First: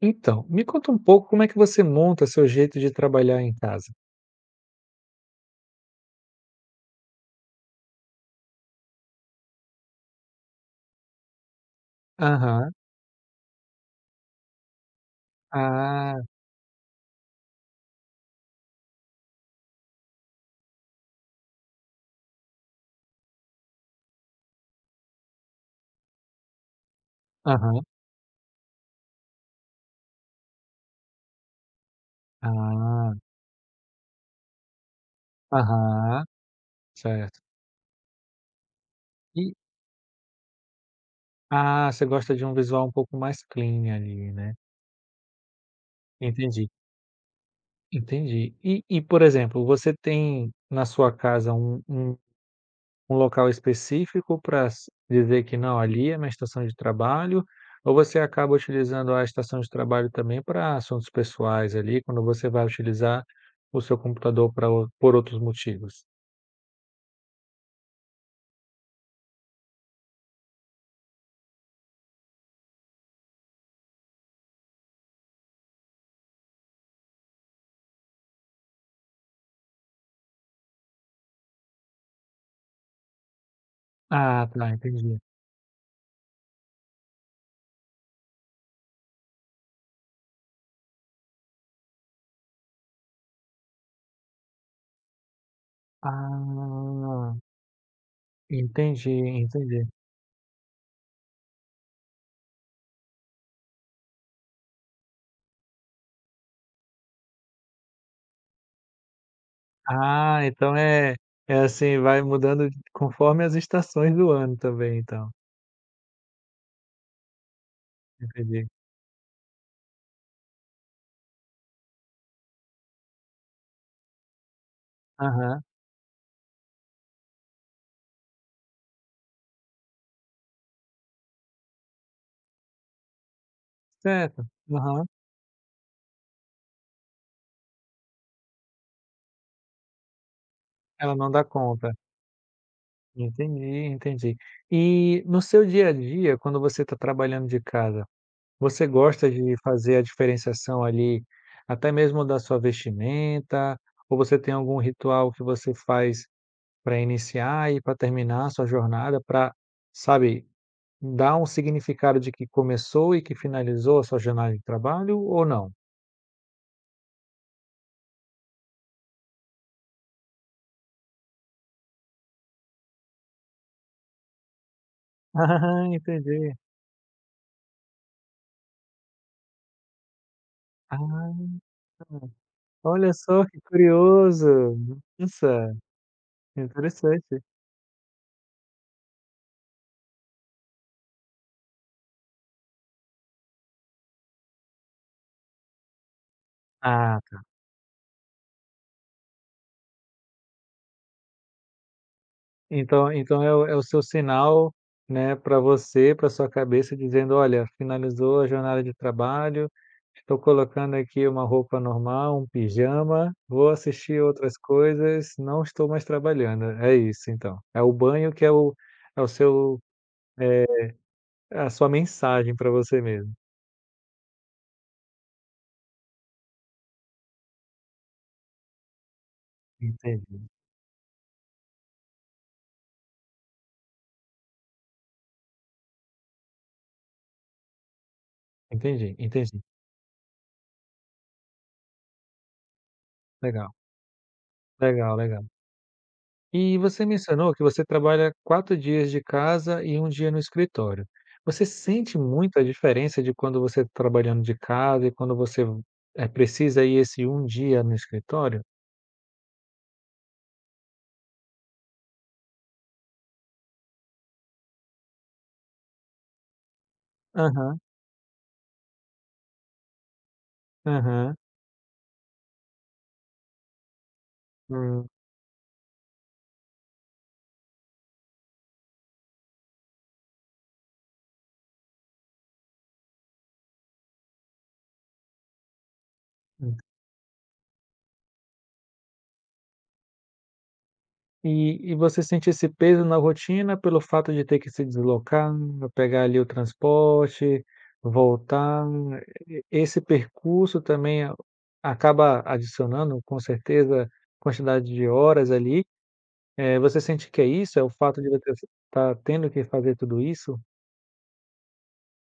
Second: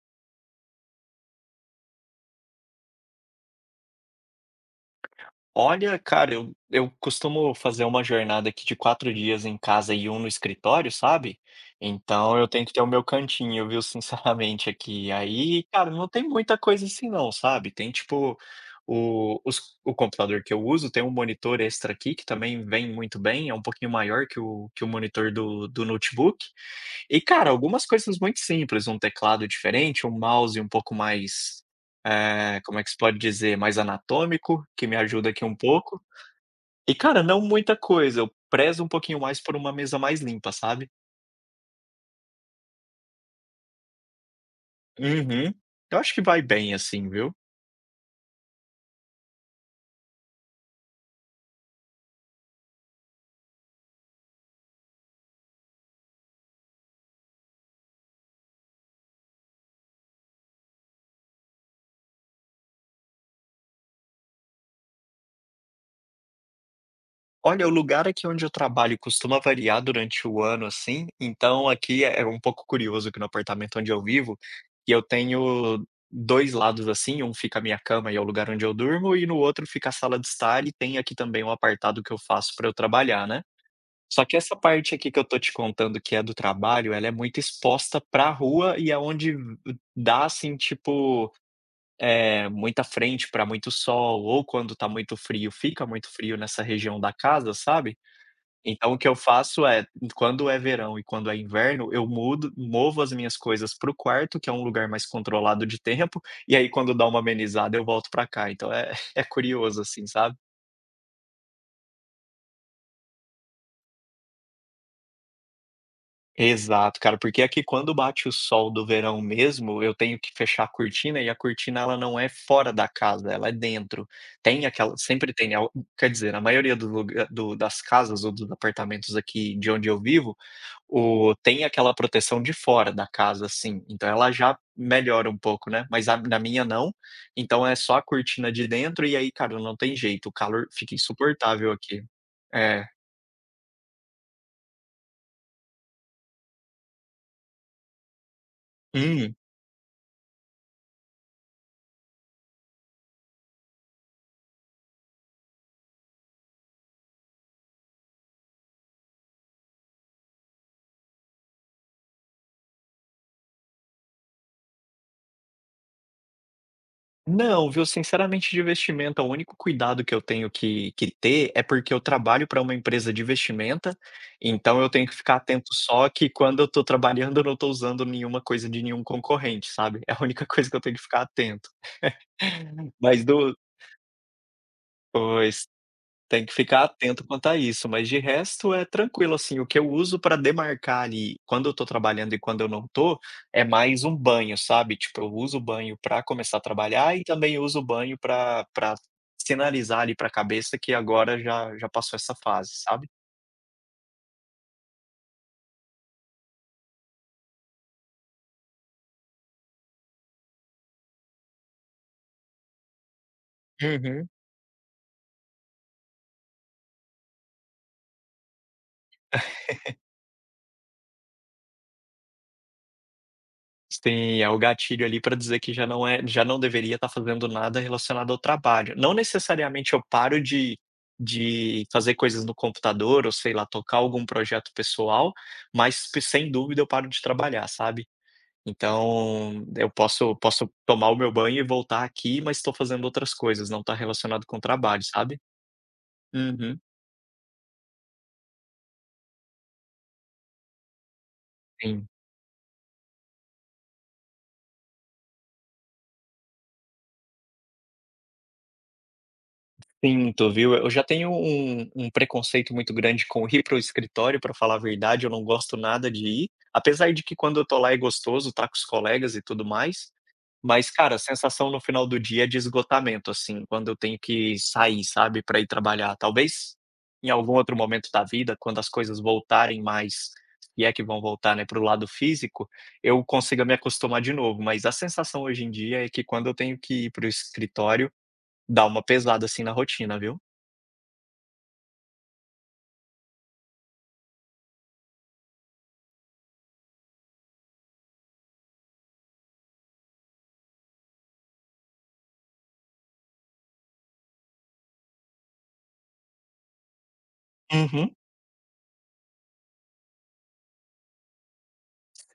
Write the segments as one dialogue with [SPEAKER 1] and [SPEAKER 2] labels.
[SPEAKER 1] Então, me conta um pouco como é que você monta seu jeito de trabalhar em casa?
[SPEAKER 2] Olha, cara, eu costumo fazer uma jornada aqui de 4 dias em casa e um no escritório, sabe? Então eu tenho
[SPEAKER 1] Aham.
[SPEAKER 2] que ter o meu cantinho, viu? Sinceramente, aqui. Aí, cara, não
[SPEAKER 1] Ah,
[SPEAKER 2] tem muita coisa assim, não, sabe? Tem tipo o computador que eu uso, tem um monitor extra aqui que também vem muito bem, é um pouquinho maior que o monitor do notebook. E, cara,
[SPEAKER 1] aham.
[SPEAKER 2] algumas coisas muito simples, um teclado diferente, um mouse um pouco mais, como é que se
[SPEAKER 1] Ah,
[SPEAKER 2] pode dizer, mais anatômico, que me ajuda aqui um pouco.
[SPEAKER 1] aham.
[SPEAKER 2] E, cara,
[SPEAKER 1] Certo.
[SPEAKER 2] não muita coisa, eu prezo um pouquinho mais
[SPEAKER 1] E
[SPEAKER 2] por uma mesa mais limpa, sabe.
[SPEAKER 1] ah, você gosta de um visual um pouco mais clean ali, né.
[SPEAKER 2] Uhum. Eu acho que vai
[SPEAKER 1] Entendi,
[SPEAKER 2] bem assim, viu.
[SPEAKER 1] entendi. E, por exemplo, você tem na sua casa um um local específico para dizer que não, ali é minha estação de trabalho, ou você acaba utilizando a estação de trabalho também para assuntos pessoais ali, quando você vai utilizar o seu computador para por outros motivos?
[SPEAKER 2] Olha, o lugar aqui onde eu trabalho costuma variar durante o ano, assim, então aqui é um pouco curioso que no apartamento onde eu vivo, que eu tenho 2 lados, assim, um fica a minha cama e é o lugar onde eu durmo, e no outro fica a sala de estar e tem aqui também um apartado que eu faço para eu trabalhar, né. Só que
[SPEAKER 1] Ah
[SPEAKER 2] essa
[SPEAKER 1] tá,
[SPEAKER 2] parte aqui que
[SPEAKER 1] entendi.
[SPEAKER 2] eu tô te contando que é do trabalho, ela é muito exposta pra rua e é onde v dá, assim, tipo, muita frente para muito sol, ou quando tá muito frio, fica muito frio nessa região da
[SPEAKER 1] Ah,
[SPEAKER 2] casa, sabe. Então o que
[SPEAKER 1] entendi,
[SPEAKER 2] eu faço é,
[SPEAKER 1] entendi.
[SPEAKER 2] quando é verão e quando é inverno, eu mudo movo as minhas coisas para o quarto, que é um lugar mais controlado de tempo, e aí quando dá uma amenizada eu volto pra cá, então é é curioso, assim, sabe.
[SPEAKER 1] Ah, então é assim, vai mudando conforme as estações do ano também então,
[SPEAKER 2] Exato, cara, porque aqui quando bate o
[SPEAKER 1] entendi.
[SPEAKER 2] sol do verão mesmo, eu tenho que fechar a cortina e a cortina ela não é fora da casa, ela é dentro. Tem aquela sempre tem
[SPEAKER 1] Aham,
[SPEAKER 2] al Quer dizer, na maioria do lugar do das casas ou dos apartamentos aqui de onde eu vivo, O tem aquela proteção de fora da casa, assim, então ela
[SPEAKER 1] certo,
[SPEAKER 2] já
[SPEAKER 1] aham,
[SPEAKER 2] melhora um pouco, né, mas a na minha não, então é só a cortina de dentro e aí, cara, não tem jeito, o calor fica
[SPEAKER 1] ela não dá
[SPEAKER 2] insuportável
[SPEAKER 1] conta.
[SPEAKER 2] aqui. É.
[SPEAKER 1] Entendi, entendi. E no seu dia a dia, quando você está trabalhando de casa, você gosta
[SPEAKER 2] Hum.
[SPEAKER 1] de fazer a diferenciação ali, até mesmo da sua vestimenta? Ou você tem algum ritual que você faz para iniciar e para terminar a sua jornada, para, sabe, dar um significado de que começou e que finalizou a sua jornada de trabalho ou não?
[SPEAKER 2] Não, viu, sinceramente de vestimenta, o único cuidado que eu tenho que ter é porque eu trabalho para uma empresa de vestimenta, então eu tenho que ficar atento
[SPEAKER 1] Ah,
[SPEAKER 2] só que
[SPEAKER 1] entendi.
[SPEAKER 2] quando eu estou trabalhando eu não estou usando nenhuma coisa de nenhum concorrente, sabe, é a única coisa que eu tenho que ficar
[SPEAKER 1] Ah,
[SPEAKER 2] atento.
[SPEAKER 1] olha
[SPEAKER 2] Mas
[SPEAKER 1] só
[SPEAKER 2] do
[SPEAKER 1] que curioso.
[SPEAKER 2] pois.
[SPEAKER 1] Nossa,
[SPEAKER 2] Tem que ficar atento
[SPEAKER 1] interessante.
[SPEAKER 2] quanto a isso, mas de resto é tranquilo, assim, o que eu uso para demarcar ali quando eu tô trabalhando e quando eu não tô, é mais um banho, sabe. Tipo, eu uso o banho para começar a trabalhar
[SPEAKER 1] Ah.
[SPEAKER 2] e também uso o banho para sinalizar ali para a cabeça que agora já já passou essa fase, sabe.
[SPEAKER 1] Então então é o seu sinal, né, para você, para sua cabeça dizendo: "Olha, finalizou a jornada de trabalho, estou colocando aqui uma roupa normal, um pijama, vou assistir
[SPEAKER 2] Uhum.
[SPEAKER 1] outras coisas, não estou mais trabalhando". É isso então, é o banho que é o é o seu é a sua mensagem para você mesmo.
[SPEAKER 2] Sim, é o gatilho ali para dizer que já não deveria estar fazendo nada relacionado ao trabalho. Não necessariamente eu paro
[SPEAKER 1] Entendi,
[SPEAKER 2] de fazer coisas no computador ou, sei lá, tocar algum projeto pessoal, mas p sem dúvida eu paro de trabalhar, sabe.
[SPEAKER 1] entendi, entendi.
[SPEAKER 2] Então, eu posso tomar o meu banho e voltar aqui, mas estou fazendo outras coisas,
[SPEAKER 1] Legal,
[SPEAKER 2] não está relacionado com o trabalho,
[SPEAKER 1] legal,
[SPEAKER 2] sabe.
[SPEAKER 1] legal. E
[SPEAKER 2] Uhum.
[SPEAKER 1] você mencionou que você trabalha 4 dias de casa e um dia no escritório. Você
[SPEAKER 2] Sim.
[SPEAKER 1] sente muito a diferença de quando você tá trabalhando de casa e quando você, precisa ir esse um dia no escritório?
[SPEAKER 2] Sinto, viu. Eu já tenho um preconceito muito grande com ir para o escritório, para falar a verdade, eu não gosto nada de ir, apesar de que quando eu
[SPEAKER 1] Aham,
[SPEAKER 2] tô lá é gostoso, tá com os colegas e tudo mais, mas, cara, a
[SPEAKER 1] aham.
[SPEAKER 2] sensação no final do dia é de esgotamento, assim, quando eu tenho que sair,
[SPEAKER 1] Hum,
[SPEAKER 2] sabe, para ir trabalhar. Talvez em algum outro momento da vida, quando as coisas voltarem mais, e é que vão voltar, né, para o lado físico, eu consiga me acostumar de novo, mas a sensação hoje em dia é que quando eu
[SPEAKER 1] hum.
[SPEAKER 2] tenho que ir para o escritório, dá uma pesada, assim, na rotina, viu.
[SPEAKER 1] E você sente esse peso na rotina pelo fato de ter que se deslocar, pegar ali o transporte, voltar, e esse percurso também a acaba adicionando, com certeza, quantidade de horas ali. Você sente que é isso? É o
[SPEAKER 2] Uhum.
[SPEAKER 1] fato de você estar tendo que fazer tudo isso?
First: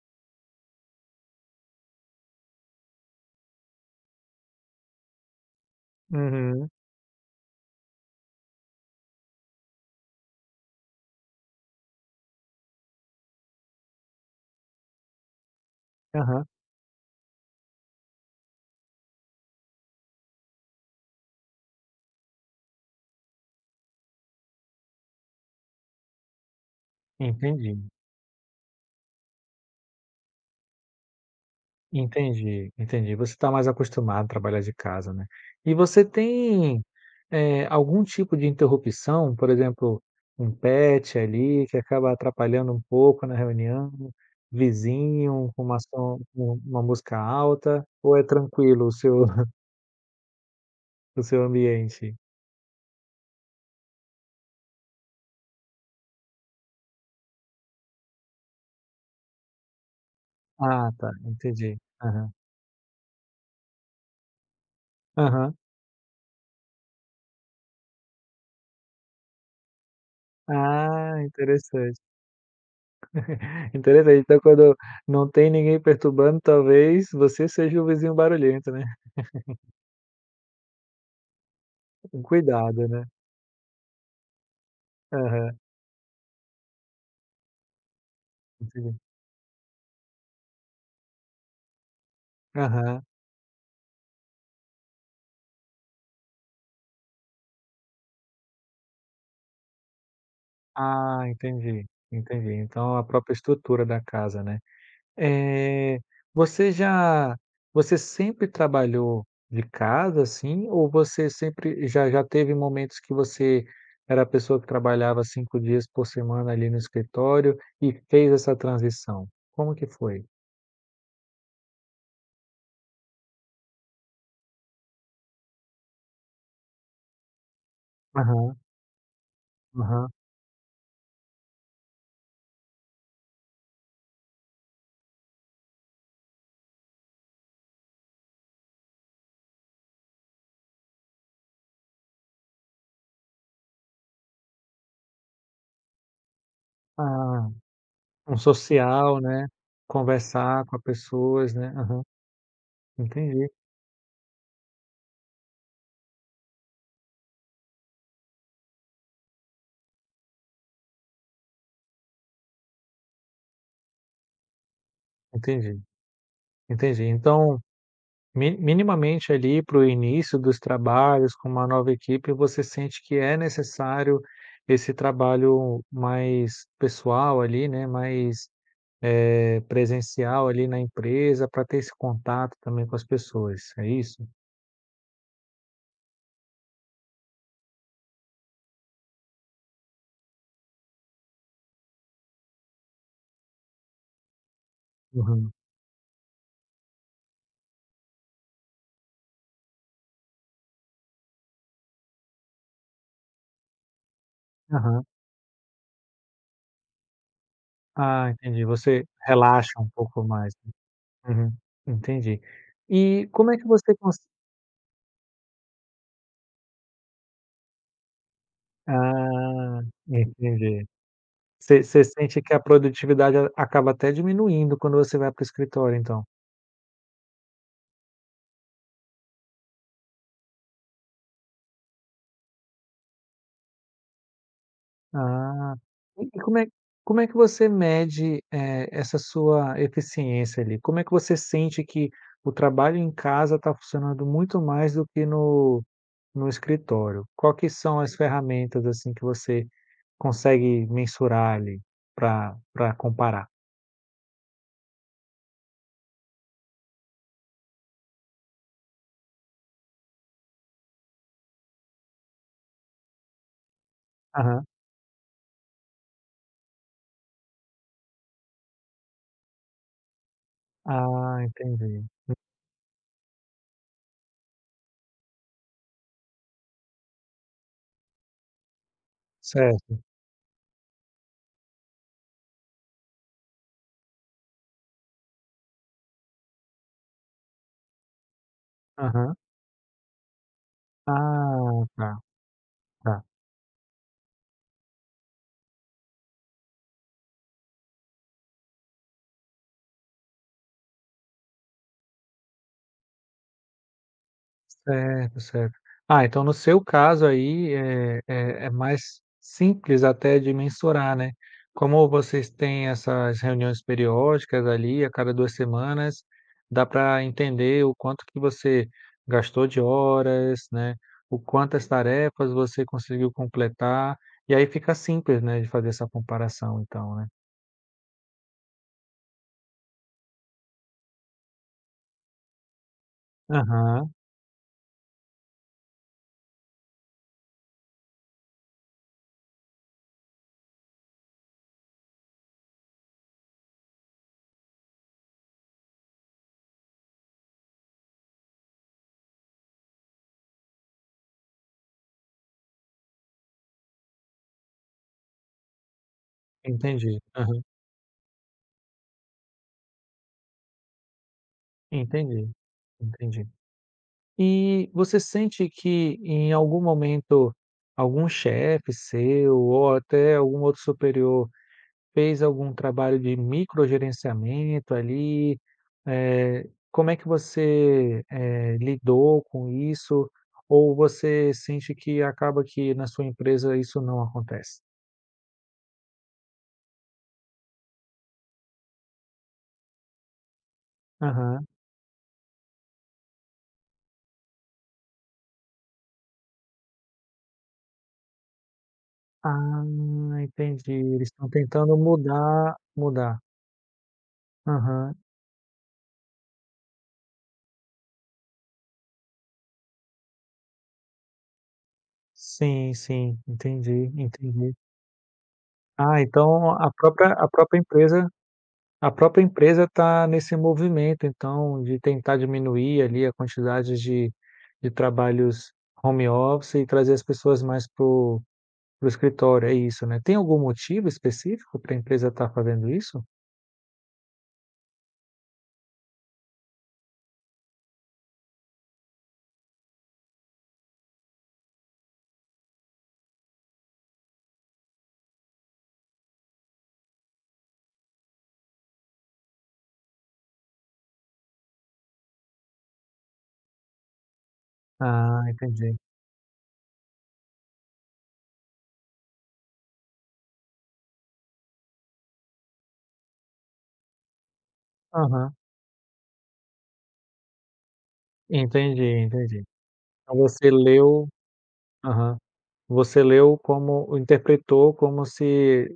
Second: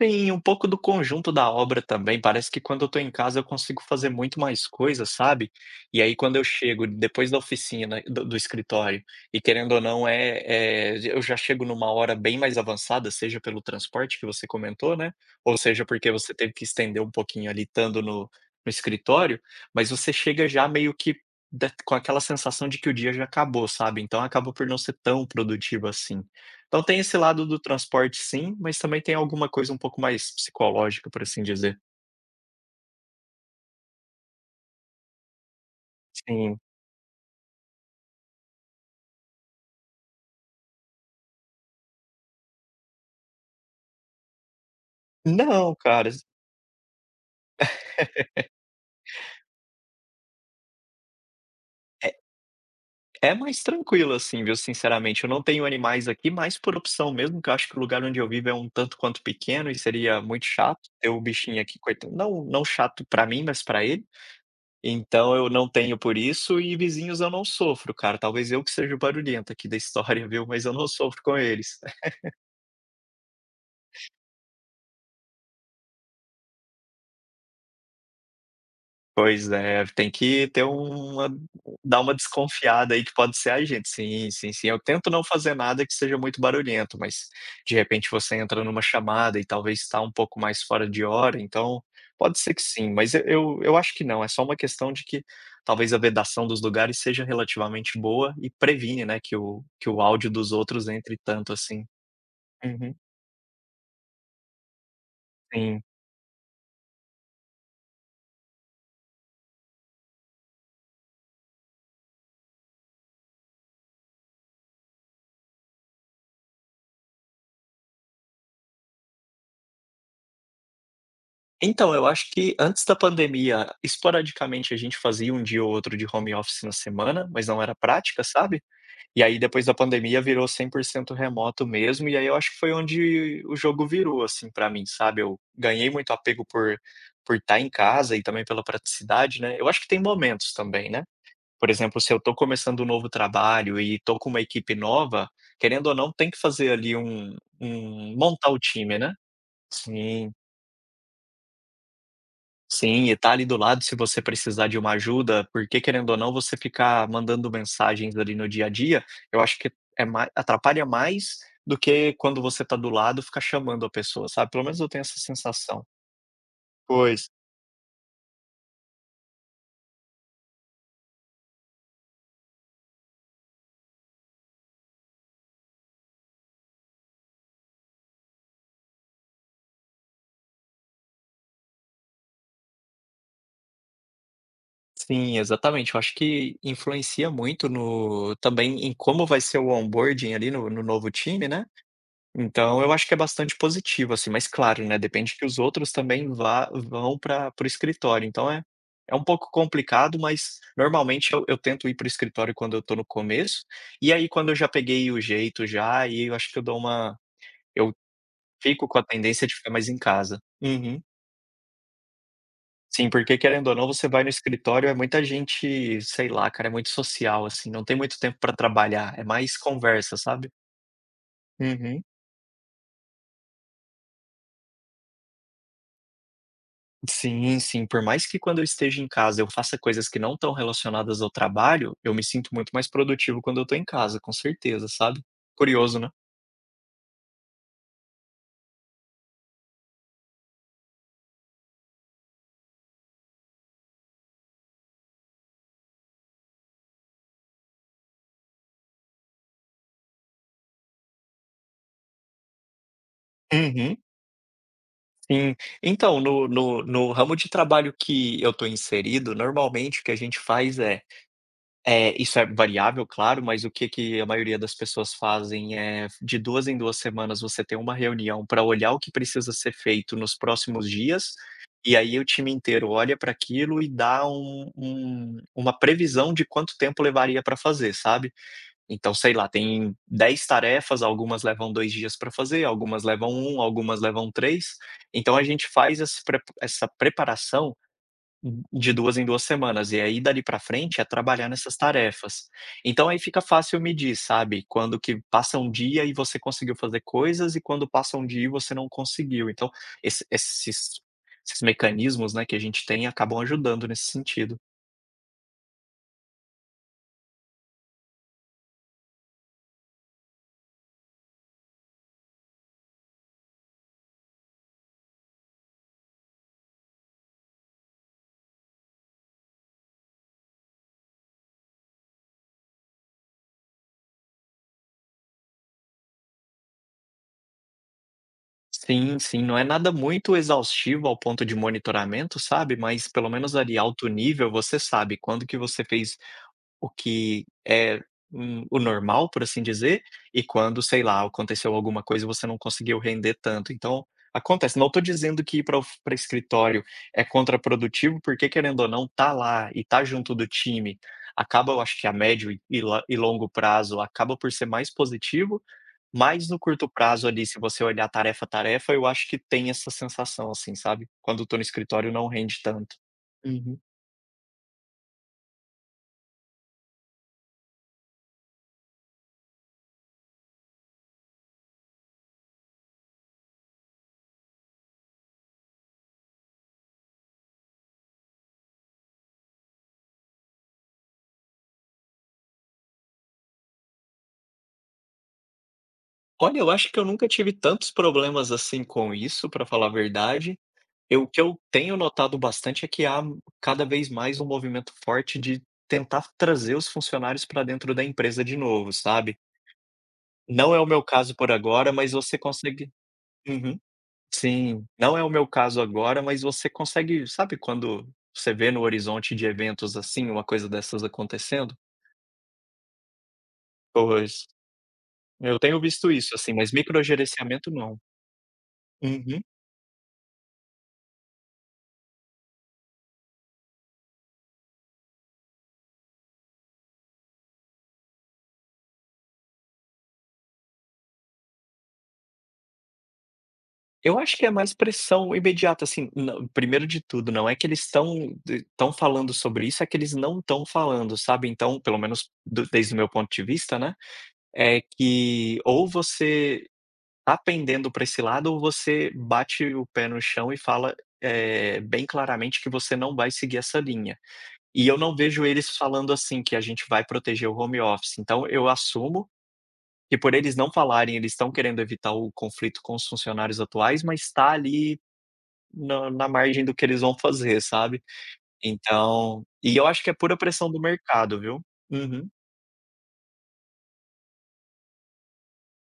[SPEAKER 2] Sim, um pouco do conjunto da obra também. Parece que quando eu tô em casa eu consigo fazer muito mais coisas, sabe? E aí quando eu
[SPEAKER 1] Uhum.
[SPEAKER 2] chego depois do escritório, e querendo ou não, eu já chego numa hora bem mais avançada, seja pelo transporte que você comentou, né? Ou seja, porque você
[SPEAKER 1] Aham.
[SPEAKER 2] teve que estender um pouquinho ali estando no escritório, mas você chega já meio que com aquela sensação de que o dia já acabou, sabe? Então acaba por não ser tão produtivo assim. Então tem esse lado do
[SPEAKER 1] Entendi,
[SPEAKER 2] transporte sim, mas também tem alguma coisa um pouco mais psicológica, por assim dizer.
[SPEAKER 1] entendi, entendi. Você está mais acostumado a trabalhar de casa, né. E você
[SPEAKER 2] Sim.
[SPEAKER 1] tem, algum tipo de interrupção, por exemplo, um pet ali que acaba atrapalhando um pouco na reunião, um vizinho com
[SPEAKER 2] Não,
[SPEAKER 1] uma
[SPEAKER 2] cara,
[SPEAKER 1] som com uma música alta, ou é tranquilo o seu o seu
[SPEAKER 2] é
[SPEAKER 1] ambiente?
[SPEAKER 2] é mais tranquilo, assim, viu, sinceramente. Eu não tenho animais aqui, mas por opção mesmo, que eu acho que o lugar onde eu vivo é um tanto quanto pequeno e seria muito chato
[SPEAKER 1] Ah,
[SPEAKER 2] ter
[SPEAKER 1] tá,
[SPEAKER 2] o bichinho
[SPEAKER 1] entendi.
[SPEAKER 2] aqui, coitado.
[SPEAKER 1] Aham.
[SPEAKER 2] Não chato pra mim, mas pra ele. Então eu
[SPEAKER 1] Aham.
[SPEAKER 2] não tenho por isso e vizinhos eu não sofro, cara. Talvez eu que seja o barulhento aqui da história, viu, mas eu não
[SPEAKER 1] Ah,
[SPEAKER 2] sofro com eles.
[SPEAKER 1] interessante. Interessante, então quando não tem ninguém perturbando, talvez você seja o vizinho barulhento, né.
[SPEAKER 2] Pois é, tem que ter uma dar uma
[SPEAKER 1] Um cuidado,
[SPEAKER 2] desconfiada aí
[SPEAKER 1] né.
[SPEAKER 2] que pode ser a gente. Sim, sim, sim. Eu tento não fazer
[SPEAKER 1] Aham,
[SPEAKER 2] nada que seja muito barulhento, mas de repente você entra numa
[SPEAKER 1] entendi.
[SPEAKER 2] chamada e talvez está um pouco mais fora de hora, então pode ser que sim,
[SPEAKER 1] Aham.
[SPEAKER 2] mas eu acho que não, é só uma questão de que talvez a vedação dos lugares seja relativamente boa e previne, né, que o áudio dos outros entre
[SPEAKER 1] Ah,
[SPEAKER 2] tanto
[SPEAKER 1] entendi,
[SPEAKER 2] assim.
[SPEAKER 1] entendi.
[SPEAKER 2] Uhum,
[SPEAKER 1] Então a própria estrutura da casa, né.
[SPEAKER 2] sim.
[SPEAKER 1] Eh, você já você sempre trabalhou de casa, assim, ou você sempre já teve momentos que você era a pessoa que trabalhava 5 dias por semana ali no escritório e fez essa transição? Como que foi?
[SPEAKER 2] Então, eu acho que antes da pandemia, esporadicamente a gente fazia um dia ou outro de home office na semana, mas não era prática,
[SPEAKER 1] Aham,
[SPEAKER 2] sabe? E aí depois da
[SPEAKER 1] aham.
[SPEAKER 2] pandemia virou 100% remoto mesmo, e aí eu acho que foi onde o jogo virou, assim, pra mim, sabe? Eu ganhei muito apego por estar em casa e também pela praticidade, né? Eu acho que tem momentos também, né? Por exemplo, se eu tô começando um novo trabalho e tô com uma equipe nova, querendo ou não, tem que fazer ali
[SPEAKER 1] Ah. Um
[SPEAKER 2] montar o time, né?
[SPEAKER 1] social, né,
[SPEAKER 2] Sim.
[SPEAKER 1] conversar com as pessoas, né. Aham,
[SPEAKER 2] Sim, e tá ali
[SPEAKER 1] entendi,
[SPEAKER 2] do lado se você precisar de uma ajuda, porque querendo ou não você ficar mandando mensagens ali no dia a dia, eu acho que é mais atrapalha mais do que quando você tá do lado ficar chamando a pessoa, sabe, pelo menos eu tenho essa
[SPEAKER 1] entendi,
[SPEAKER 2] sensação.
[SPEAKER 1] entendi.
[SPEAKER 2] Pois.
[SPEAKER 1] Então, mi minimamente ali para o início dos trabalhos com uma nova equipe, você sente que é necessário esse trabalho mais pessoal ali, né, mais, presencial ali na empresa para ter esse contato também com as pessoas, é isso?
[SPEAKER 2] Sim, exatamente, eu acho que influencia muito no também em como vai ser o onboarding ali no novo time, né. Então eu acho que é bastante positivo, assim, mas claro, né, depende que
[SPEAKER 1] Uhum,
[SPEAKER 2] os outros também vá vão pra para o escritório, então é um pouco complicado, mas normalmente eu tento ir para o escritório quando eu estou no começo, e aí quando eu já
[SPEAKER 1] aham.
[SPEAKER 2] peguei o jeito já, aí eu acho que eu dou uma eu
[SPEAKER 1] Ah, entendi,
[SPEAKER 2] fico com a
[SPEAKER 1] você
[SPEAKER 2] tendência de
[SPEAKER 1] relaxa
[SPEAKER 2] ficar mais
[SPEAKER 1] um
[SPEAKER 2] em
[SPEAKER 1] pouco
[SPEAKER 2] casa.
[SPEAKER 1] mais. Né?
[SPEAKER 2] Uhum.
[SPEAKER 1] Uhum, entendi.
[SPEAKER 2] Sim,
[SPEAKER 1] E
[SPEAKER 2] porque
[SPEAKER 1] como é que
[SPEAKER 2] querendo ou não
[SPEAKER 1] você
[SPEAKER 2] você vai no escritório, é muita gente, sei lá, cara, é muito social, assim, não tem muito tempo para trabalhar, é mais
[SPEAKER 1] ah,
[SPEAKER 2] conversa, sabe?
[SPEAKER 1] entendi. Você você
[SPEAKER 2] Uhum.
[SPEAKER 1] sente que a produtividade a acaba até diminuindo quando você vai para o escritório, então?
[SPEAKER 2] Sim, sim. Por mais que quando eu esteja em casa eu faça coisas que não estão relacionadas ao trabalho, eu me sinto muito mais produtivo quando eu estou em casa, com certeza, sabe.
[SPEAKER 1] Ah,
[SPEAKER 2] Curioso, né?
[SPEAKER 1] e como é que você mede, essa sua eficiência ali? Como é que você sente que o trabalho em casa está funcionando muito mais do que no no escritório? Qual que são as ferramentas, assim, que você consegue mensurar ali para para comparar?
[SPEAKER 2] Uhum, sim. Então, no ramo de trabalho que eu estou inserido, normalmente o que a gente faz é, isso é variável, claro, mas o que que a maioria
[SPEAKER 1] Aham.
[SPEAKER 2] das pessoas fazem é de 2 em 2 semanas você tem uma reunião para olhar o que precisa ser feito nos próximos dias,
[SPEAKER 1] Ah,
[SPEAKER 2] e
[SPEAKER 1] entendi.
[SPEAKER 2] aí o time inteiro olha para aquilo e dá uma previsão de quanto tempo levaria para fazer, sabe. Então, sei lá, tem
[SPEAKER 1] Certo.
[SPEAKER 2] 10 tarefas, algumas levam 2 dias para fazer, algumas levam um, algumas levam três. Então a gente faz esse prep essa preparação de duas em
[SPEAKER 1] Aham.
[SPEAKER 2] duas semanas, e aí dali pra frente é trabalhar nessas
[SPEAKER 1] Ah, tá.
[SPEAKER 2] tarefas. Então aí
[SPEAKER 1] Tá,
[SPEAKER 2] fica fácil medir, sabe, quando que passa um dia e você conseguiu fazer coisas e quando passa um dia e você não conseguiu. Então, esse esses esses mecanismos, né, que a gente tem acabam ajudando nesse sentido.
[SPEAKER 1] certo, certo. Ah, então no seu caso aí é mais simples até de mensurar, né. Como vocês têm essas reuniões periódicas ali a cada 2 semanas, dá para entender o quanto que você gastou de horas, né, o quantas tarefas você conseguiu completar, e aí fica simples, né, de fazer essa comparação então, né.
[SPEAKER 2] Sim, sim, não é nada muito exaustivo ao ponto de monitoramento, sabe, mas pelo menos ali alto
[SPEAKER 1] Aham,
[SPEAKER 2] nível você sabe quando que você fez O que é, o normal, por assim dizer, e quando, sei lá, aconteceu alguma coisa e você não conseguiu render tanto. Então, acontece. Não estou dizendo que ir para o para escritório é contraprodutivo, porque querendo ou não, tá lá e tá junto do time, acaba eu acho que a médio e longo prazo acaba por ser mais positivo, mas no curto
[SPEAKER 1] entendi.
[SPEAKER 2] prazo ali, se
[SPEAKER 1] Aham,
[SPEAKER 2] você olhar tarefa a tarefa, eu acho que tem essa sensação, assim, sabe. Quando estou no escritório não
[SPEAKER 1] entendi,
[SPEAKER 2] rende tanto.
[SPEAKER 1] entendi.
[SPEAKER 2] Uhum.
[SPEAKER 1] E você sente que em algum momento algum chefe seu ou até algum outro superior fez algum trabalho de microgerenciamento ali? Eh, como é que você, lidou com isso? Ou você sente que acaba que na sua empresa isso não acontece?
[SPEAKER 2] Olha, eu acho que eu nunca tive tantos problemas assim com isso, para falar a verdade. Eu o que eu
[SPEAKER 1] Aham.
[SPEAKER 2] tenho notado bastante é que há cada vez mais um movimento forte de tentar trazer os funcionários para dentro da empresa de novo, sabe.
[SPEAKER 1] Ah,
[SPEAKER 2] Não é o
[SPEAKER 1] entendi.
[SPEAKER 2] meu
[SPEAKER 1] Eles
[SPEAKER 2] caso
[SPEAKER 1] estão
[SPEAKER 2] por agora,
[SPEAKER 1] tentando
[SPEAKER 2] mas você
[SPEAKER 1] mudar
[SPEAKER 2] consegue.
[SPEAKER 1] mudar.
[SPEAKER 2] Uhum. Sim.
[SPEAKER 1] Aham.
[SPEAKER 2] Não é o meu caso agora, mas você consegue, sabe, quando você vê no horizonte de eventos, assim, uma coisa dessas acontecendo?
[SPEAKER 1] Sim, sim. Entendi,
[SPEAKER 2] Pois.
[SPEAKER 1] entendi.
[SPEAKER 2] Eu tenho visto
[SPEAKER 1] Ah,
[SPEAKER 2] isso, assim,
[SPEAKER 1] então
[SPEAKER 2] mas microgerenciamento não.
[SPEAKER 1] a
[SPEAKER 2] Uhum.
[SPEAKER 1] própria empresa está nesse movimento, então, de tentar diminuir ali a quantidade de trabalhos home office e trazer as pessoas mais para o escritório, é isso, né. Tem algum motivo específico para a empresa estar fazendo isso?
[SPEAKER 2] Eu acho que é mais pressão imediata, assim, não primeiro de tudo, não é que eles estão falando sobre isso, é que eles não estão falando, sabe. Então, pelo menos do desde o meu ponto de vista, né, é que ou você tá pendendo para esse lado ou você bate o pé no chão e fala, bem claramente que você não vai seguir essa linha. E eu não
[SPEAKER 1] Ah,
[SPEAKER 2] vejo eles
[SPEAKER 1] entendi.
[SPEAKER 2] falando assim, que a gente vai proteger o home office. Então eu assumo que por eles não falarem, eles estão querendo evitar o conflito com os funcionários atuais, mas está ali
[SPEAKER 1] Aham.
[SPEAKER 2] na margem do que eles vão fazer, sabe.
[SPEAKER 1] Entendi,
[SPEAKER 2] Então
[SPEAKER 1] entendi.
[SPEAKER 2] e eu acho que é
[SPEAKER 1] Então
[SPEAKER 2] pura
[SPEAKER 1] você
[SPEAKER 2] pressão do
[SPEAKER 1] leu
[SPEAKER 2] mercado, viu. Uhum.
[SPEAKER 1] aham. Você leu como interpretou como se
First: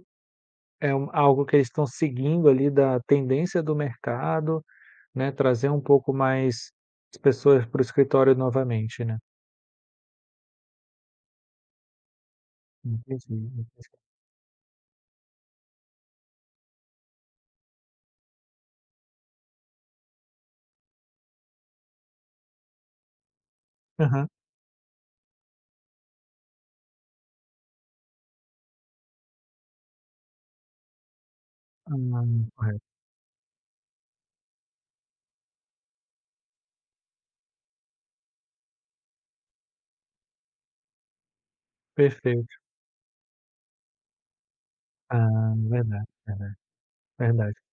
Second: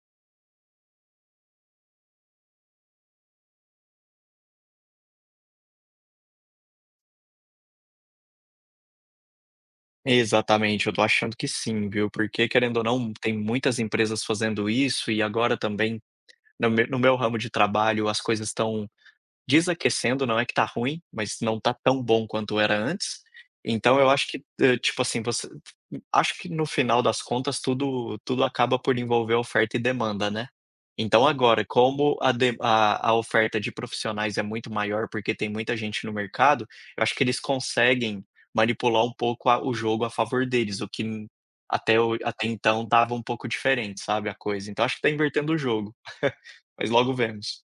[SPEAKER 1] é um algo que eles estão seguindo ali da tendência do mercado. Né, trazer um pouco mais as pessoas para o escritório novamente, né.
[SPEAKER 2] Exatamente, eu tô achando que sim, viu, porque querendo ou não,
[SPEAKER 1] Entendi,
[SPEAKER 2] tem
[SPEAKER 1] entendi.
[SPEAKER 2] muitas empresas fazendo isso e agora também, no meu ramo de trabalho, as coisas estão desaquecendo, não é que tá ruim, mas não tá tão bom quanto era antes. Então eu acho
[SPEAKER 1] Aham.
[SPEAKER 2] que, tipo assim, você Acho que no final das contas tudo acaba por envolver oferta e demanda, né. Então agora, como
[SPEAKER 1] Ah,
[SPEAKER 2] a de
[SPEAKER 1] correto.
[SPEAKER 2] a a oferta de profissionais é muito maior, porque tem muita gente no mercado, eu acho que eles conseguem manipular um pouco a o jogo a favor deles, o que até
[SPEAKER 1] Perfeito.
[SPEAKER 2] então estava um pouco diferente, sabe, a coisa. Então acho que está
[SPEAKER 1] Ah,
[SPEAKER 2] invertendo o jogo,
[SPEAKER 1] verdade, verdade,
[SPEAKER 2] mas logo
[SPEAKER 1] verdade.
[SPEAKER 2] vemos.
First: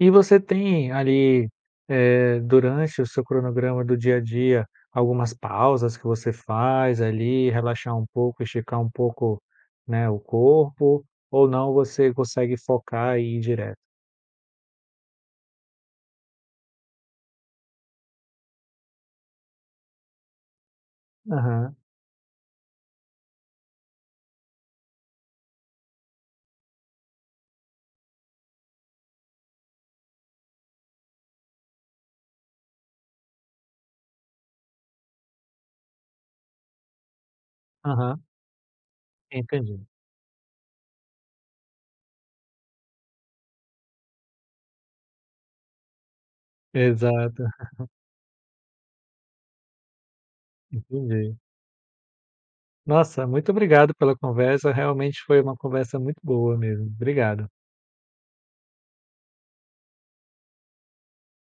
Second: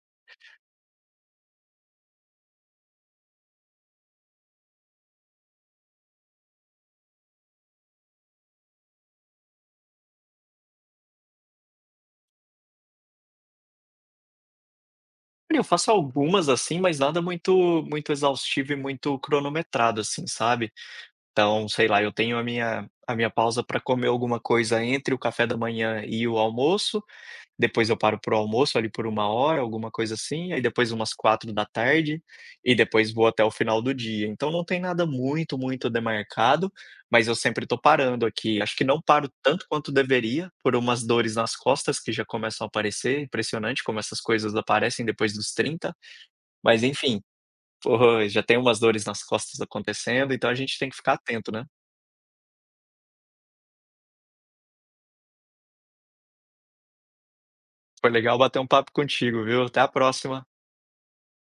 [SPEAKER 1] E você tem ali, durante o seu cronograma do dia a dia, algumas pausas que você faz ali, relaxar um pouco, esticar um pouco, né, o corpo, ou não você consegue focar e ir direto?
[SPEAKER 2] Olha, eu faço algumas, assim, mas nada muito muito exaustivo e muito cronometrado, assim, sabe. Então,
[SPEAKER 1] Aham,
[SPEAKER 2] sei lá, eu tenho a minha pausa para comer alguma coisa entre o café da manhã e o almoço, depois eu paro para o almoço ali por 1 hora, alguma coisa assim, aí depois umas 4 da tarde e depois vou até o final do dia. Então não tem nada muito, muito demarcado, mas eu sempre estou
[SPEAKER 1] aham,
[SPEAKER 2] parando aqui. Acho que não paro tanto
[SPEAKER 1] entendi.
[SPEAKER 2] quanto deveria, por umas dores nas costas que já começam a aparecer, impressionante como essas coisas aparecem depois dos 30. Mas enfim,
[SPEAKER 1] Exato,
[SPEAKER 2] pô, já tem umas dores nas costas acontecendo, então a gente tem que ficar
[SPEAKER 1] entendi.
[SPEAKER 2] atento, né.
[SPEAKER 1] Nossa, muito obrigado pela conversa, realmente foi uma conversa muito boa mesmo. Obrigado.
[SPEAKER 2] Foi legal bater um papo contigo, viu. Até a próxima.